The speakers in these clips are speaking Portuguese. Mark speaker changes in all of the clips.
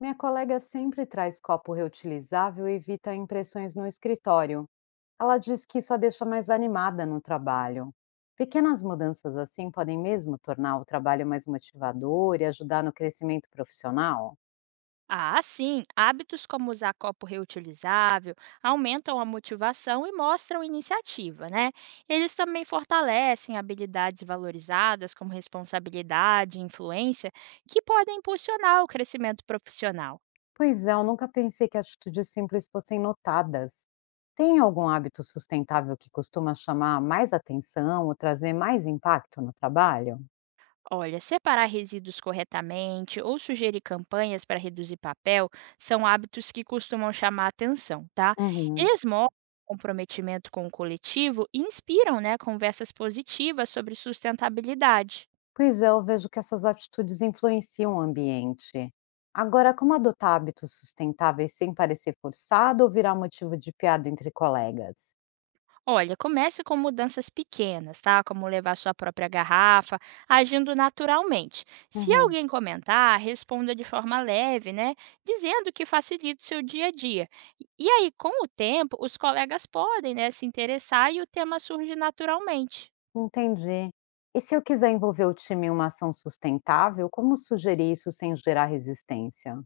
Speaker 1: Minha colega sempre traz copo reutilizável e evita impressões no escritório. Ela diz que isso a deixa mais animada no trabalho. Pequenas mudanças assim podem mesmo tornar o trabalho mais motivador e ajudar no crescimento profissional?
Speaker 2: Ah, sim! Hábitos como usar copo reutilizável aumentam a motivação e mostram iniciativa, né? Eles também fortalecem habilidades valorizadas como responsabilidade e influência, que podem impulsionar o crescimento profissional.
Speaker 1: Pois é, eu nunca pensei que atitudes simples fossem notadas. Tem algum hábito sustentável que costuma chamar mais atenção ou trazer mais impacto no trabalho?
Speaker 2: Olha, separar resíduos corretamente ou sugerir campanhas para reduzir papel são hábitos que costumam chamar atenção, tá?
Speaker 1: Uhum.
Speaker 2: Eles mostram comprometimento com o coletivo e inspiram, né, conversas positivas sobre sustentabilidade.
Speaker 1: Pois é, eu vejo que essas atitudes influenciam o ambiente. Agora, como adotar hábitos sustentáveis sem parecer forçado ou virar motivo de piada entre colegas?
Speaker 2: Olha, comece com mudanças pequenas, tá? Como levar sua própria garrafa, agindo naturalmente. Se
Speaker 1: Uhum,
Speaker 2: alguém comentar, responda de forma leve, né? Dizendo que facilita o seu dia a dia. E aí, com o tempo, os colegas podem, né, se interessar e o tema surge naturalmente.
Speaker 1: entendi. E se eu quiser envolver o time em uma ação sustentável, como sugerir isso sem gerar resistência?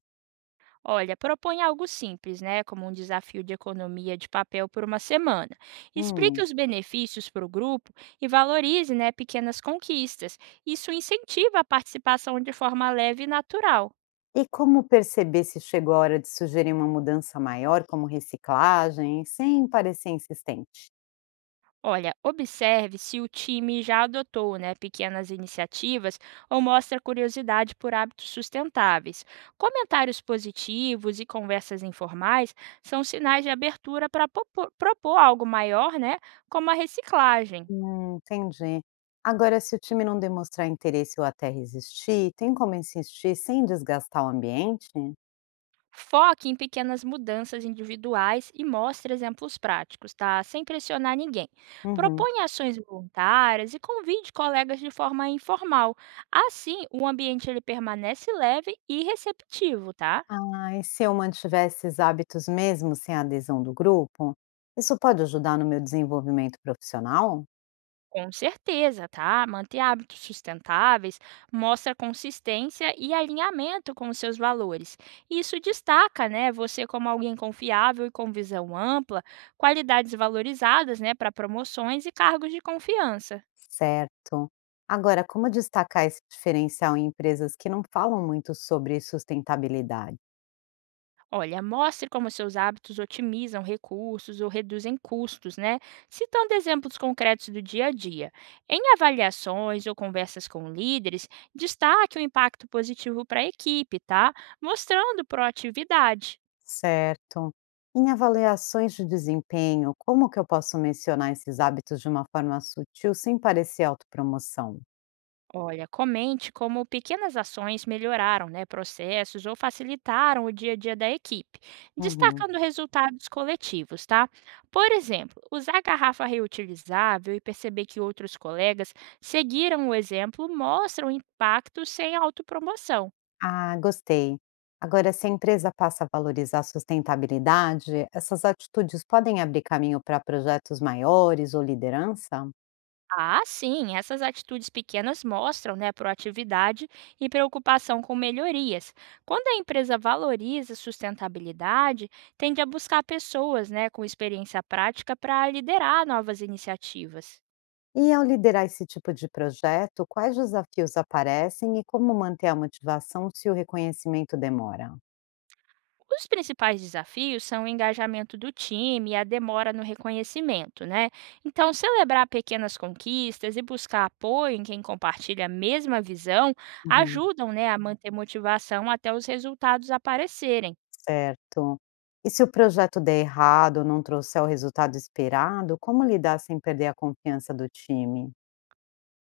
Speaker 2: Olha, propõe algo simples, né? Como um desafio de economia de papel por uma semana. Explique
Speaker 1: Hum.
Speaker 2: os benefícios para o grupo e valorize, né, pequenas conquistas. Isso incentiva a participação de forma leve e natural.
Speaker 1: E como perceber se chegou a hora de sugerir uma mudança maior, como reciclagem, sem parecer insistente?
Speaker 2: Olha, observe se o time já adotou, né, pequenas iniciativas ou mostra curiosidade por hábitos sustentáveis. Comentários positivos e conversas informais são sinais de abertura para propor algo maior, né, como a reciclagem.
Speaker 1: Entendi. Agora, se o time não demonstrar interesse ou até resistir, tem como insistir sem desgastar o ambiente?
Speaker 2: Foque em pequenas mudanças individuais e mostre exemplos práticos, tá? Sem pressionar ninguém.
Speaker 1: Uhum.
Speaker 2: Proponha ações voluntárias e convide colegas de forma informal. Assim, o ambiente ele permanece leve e receptivo, tá?
Speaker 1: Ah, e se eu mantiver esses hábitos mesmo sem a adesão do grupo, isso pode ajudar no meu desenvolvimento profissional?
Speaker 2: Com certeza, tá? Manter hábitos sustentáveis mostra consistência e alinhamento com os seus valores. Isso destaca, né, você como alguém confiável e com visão ampla, qualidades valorizadas, né, para promoções e cargos de confiança.
Speaker 1: Certo. Agora, como destacar esse diferencial em empresas que não falam muito sobre sustentabilidade?
Speaker 2: Olha, mostre como seus hábitos otimizam recursos ou reduzem custos, né? Citando exemplos concretos do dia a dia. Em avaliações ou conversas com líderes, destaque o impacto positivo para a equipe, tá? Mostrando proatividade.
Speaker 1: Certo. Em avaliações de desempenho, como que eu posso mencionar esses hábitos de uma forma sutil sem parecer autopromoção?
Speaker 2: Olha, comente como pequenas ações melhoraram, né, processos ou facilitaram o dia a dia da equipe,
Speaker 1: Uhum.
Speaker 2: destacando resultados coletivos, tá? Por exemplo, usar garrafa reutilizável e perceber que outros colegas seguiram o exemplo mostra o impacto sem autopromoção.
Speaker 1: Ah, gostei. Agora, se a empresa passa a valorizar a sustentabilidade, essas atitudes podem abrir caminho para projetos maiores ou liderança?
Speaker 2: Ah, sim, essas atitudes pequenas mostram, né, proatividade e preocupação com melhorias. Quando a empresa valoriza a sustentabilidade, tende a buscar pessoas, né, com experiência prática para liderar novas iniciativas.
Speaker 1: E ao liderar esse tipo de projeto, quais desafios aparecem e como manter a motivação se o reconhecimento demora?
Speaker 2: Os principais desafios são o engajamento do time e a demora no reconhecimento, né? Então, celebrar pequenas conquistas e buscar apoio em quem compartilha a mesma visão
Speaker 1: Uhum.
Speaker 2: ajudam, né, a manter motivação até os resultados aparecerem.
Speaker 1: Certo. E se o projeto der errado ou não trouxer o resultado esperado, como lidar sem perder a confiança do time?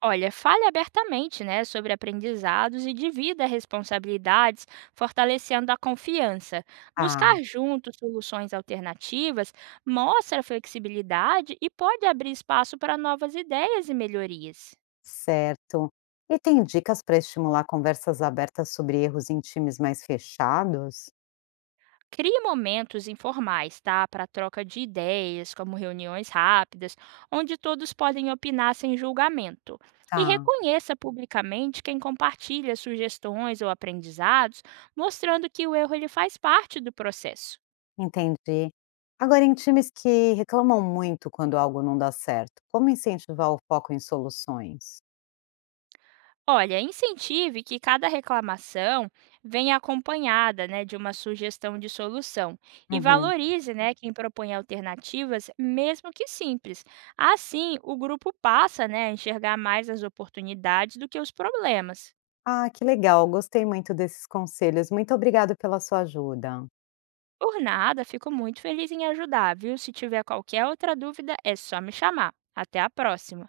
Speaker 2: Olha, fale abertamente, né, sobre aprendizados e divida responsabilidades, fortalecendo a confiança.
Speaker 1: Ah,
Speaker 2: Buscar juntos soluções alternativas mostra flexibilidade e pode abrir espaço para novas ideias e melhorias.
Speaker 1: certo. E tem dicas para estimular conversas abertas sobre erros em times mais fechados?
Speaker 2: Crie momentos informais, tá? Para troca de ideias, como reuniões rápidas, onde todos podem opinar sem julgamento. E
Speaker 1: Tá,
Speaker 2: reconheça publicamente quem compartilha sugestões ou aprendizados, mostrando que o erro ele faz parte do processo.
Speaker 1: entendi. Agora, em times que reclamam muito quando algo não dá certo, como incentivar o foco em soluções?
Speaker 2: Olha, incentive que cada reclamação venha acompanhada, né, de uma sugestão de solução e
Speaker 1: Uhum.
Speaker 2: valorize, né, quem propõe alternativas, mesmo que simples. Assim, o grupo passa, né, a enxergar mais as oportunidades do que os problemas.
Speaker 1: Ah, que legal, gostei muito desses conselhos. Muito obrigado pela sua ajuda.
Speaker 2: Por nada, fico muito feliz em ajudar, viu? Se tiver qualquer outra dúvida, é só me chamar. Até a próxima.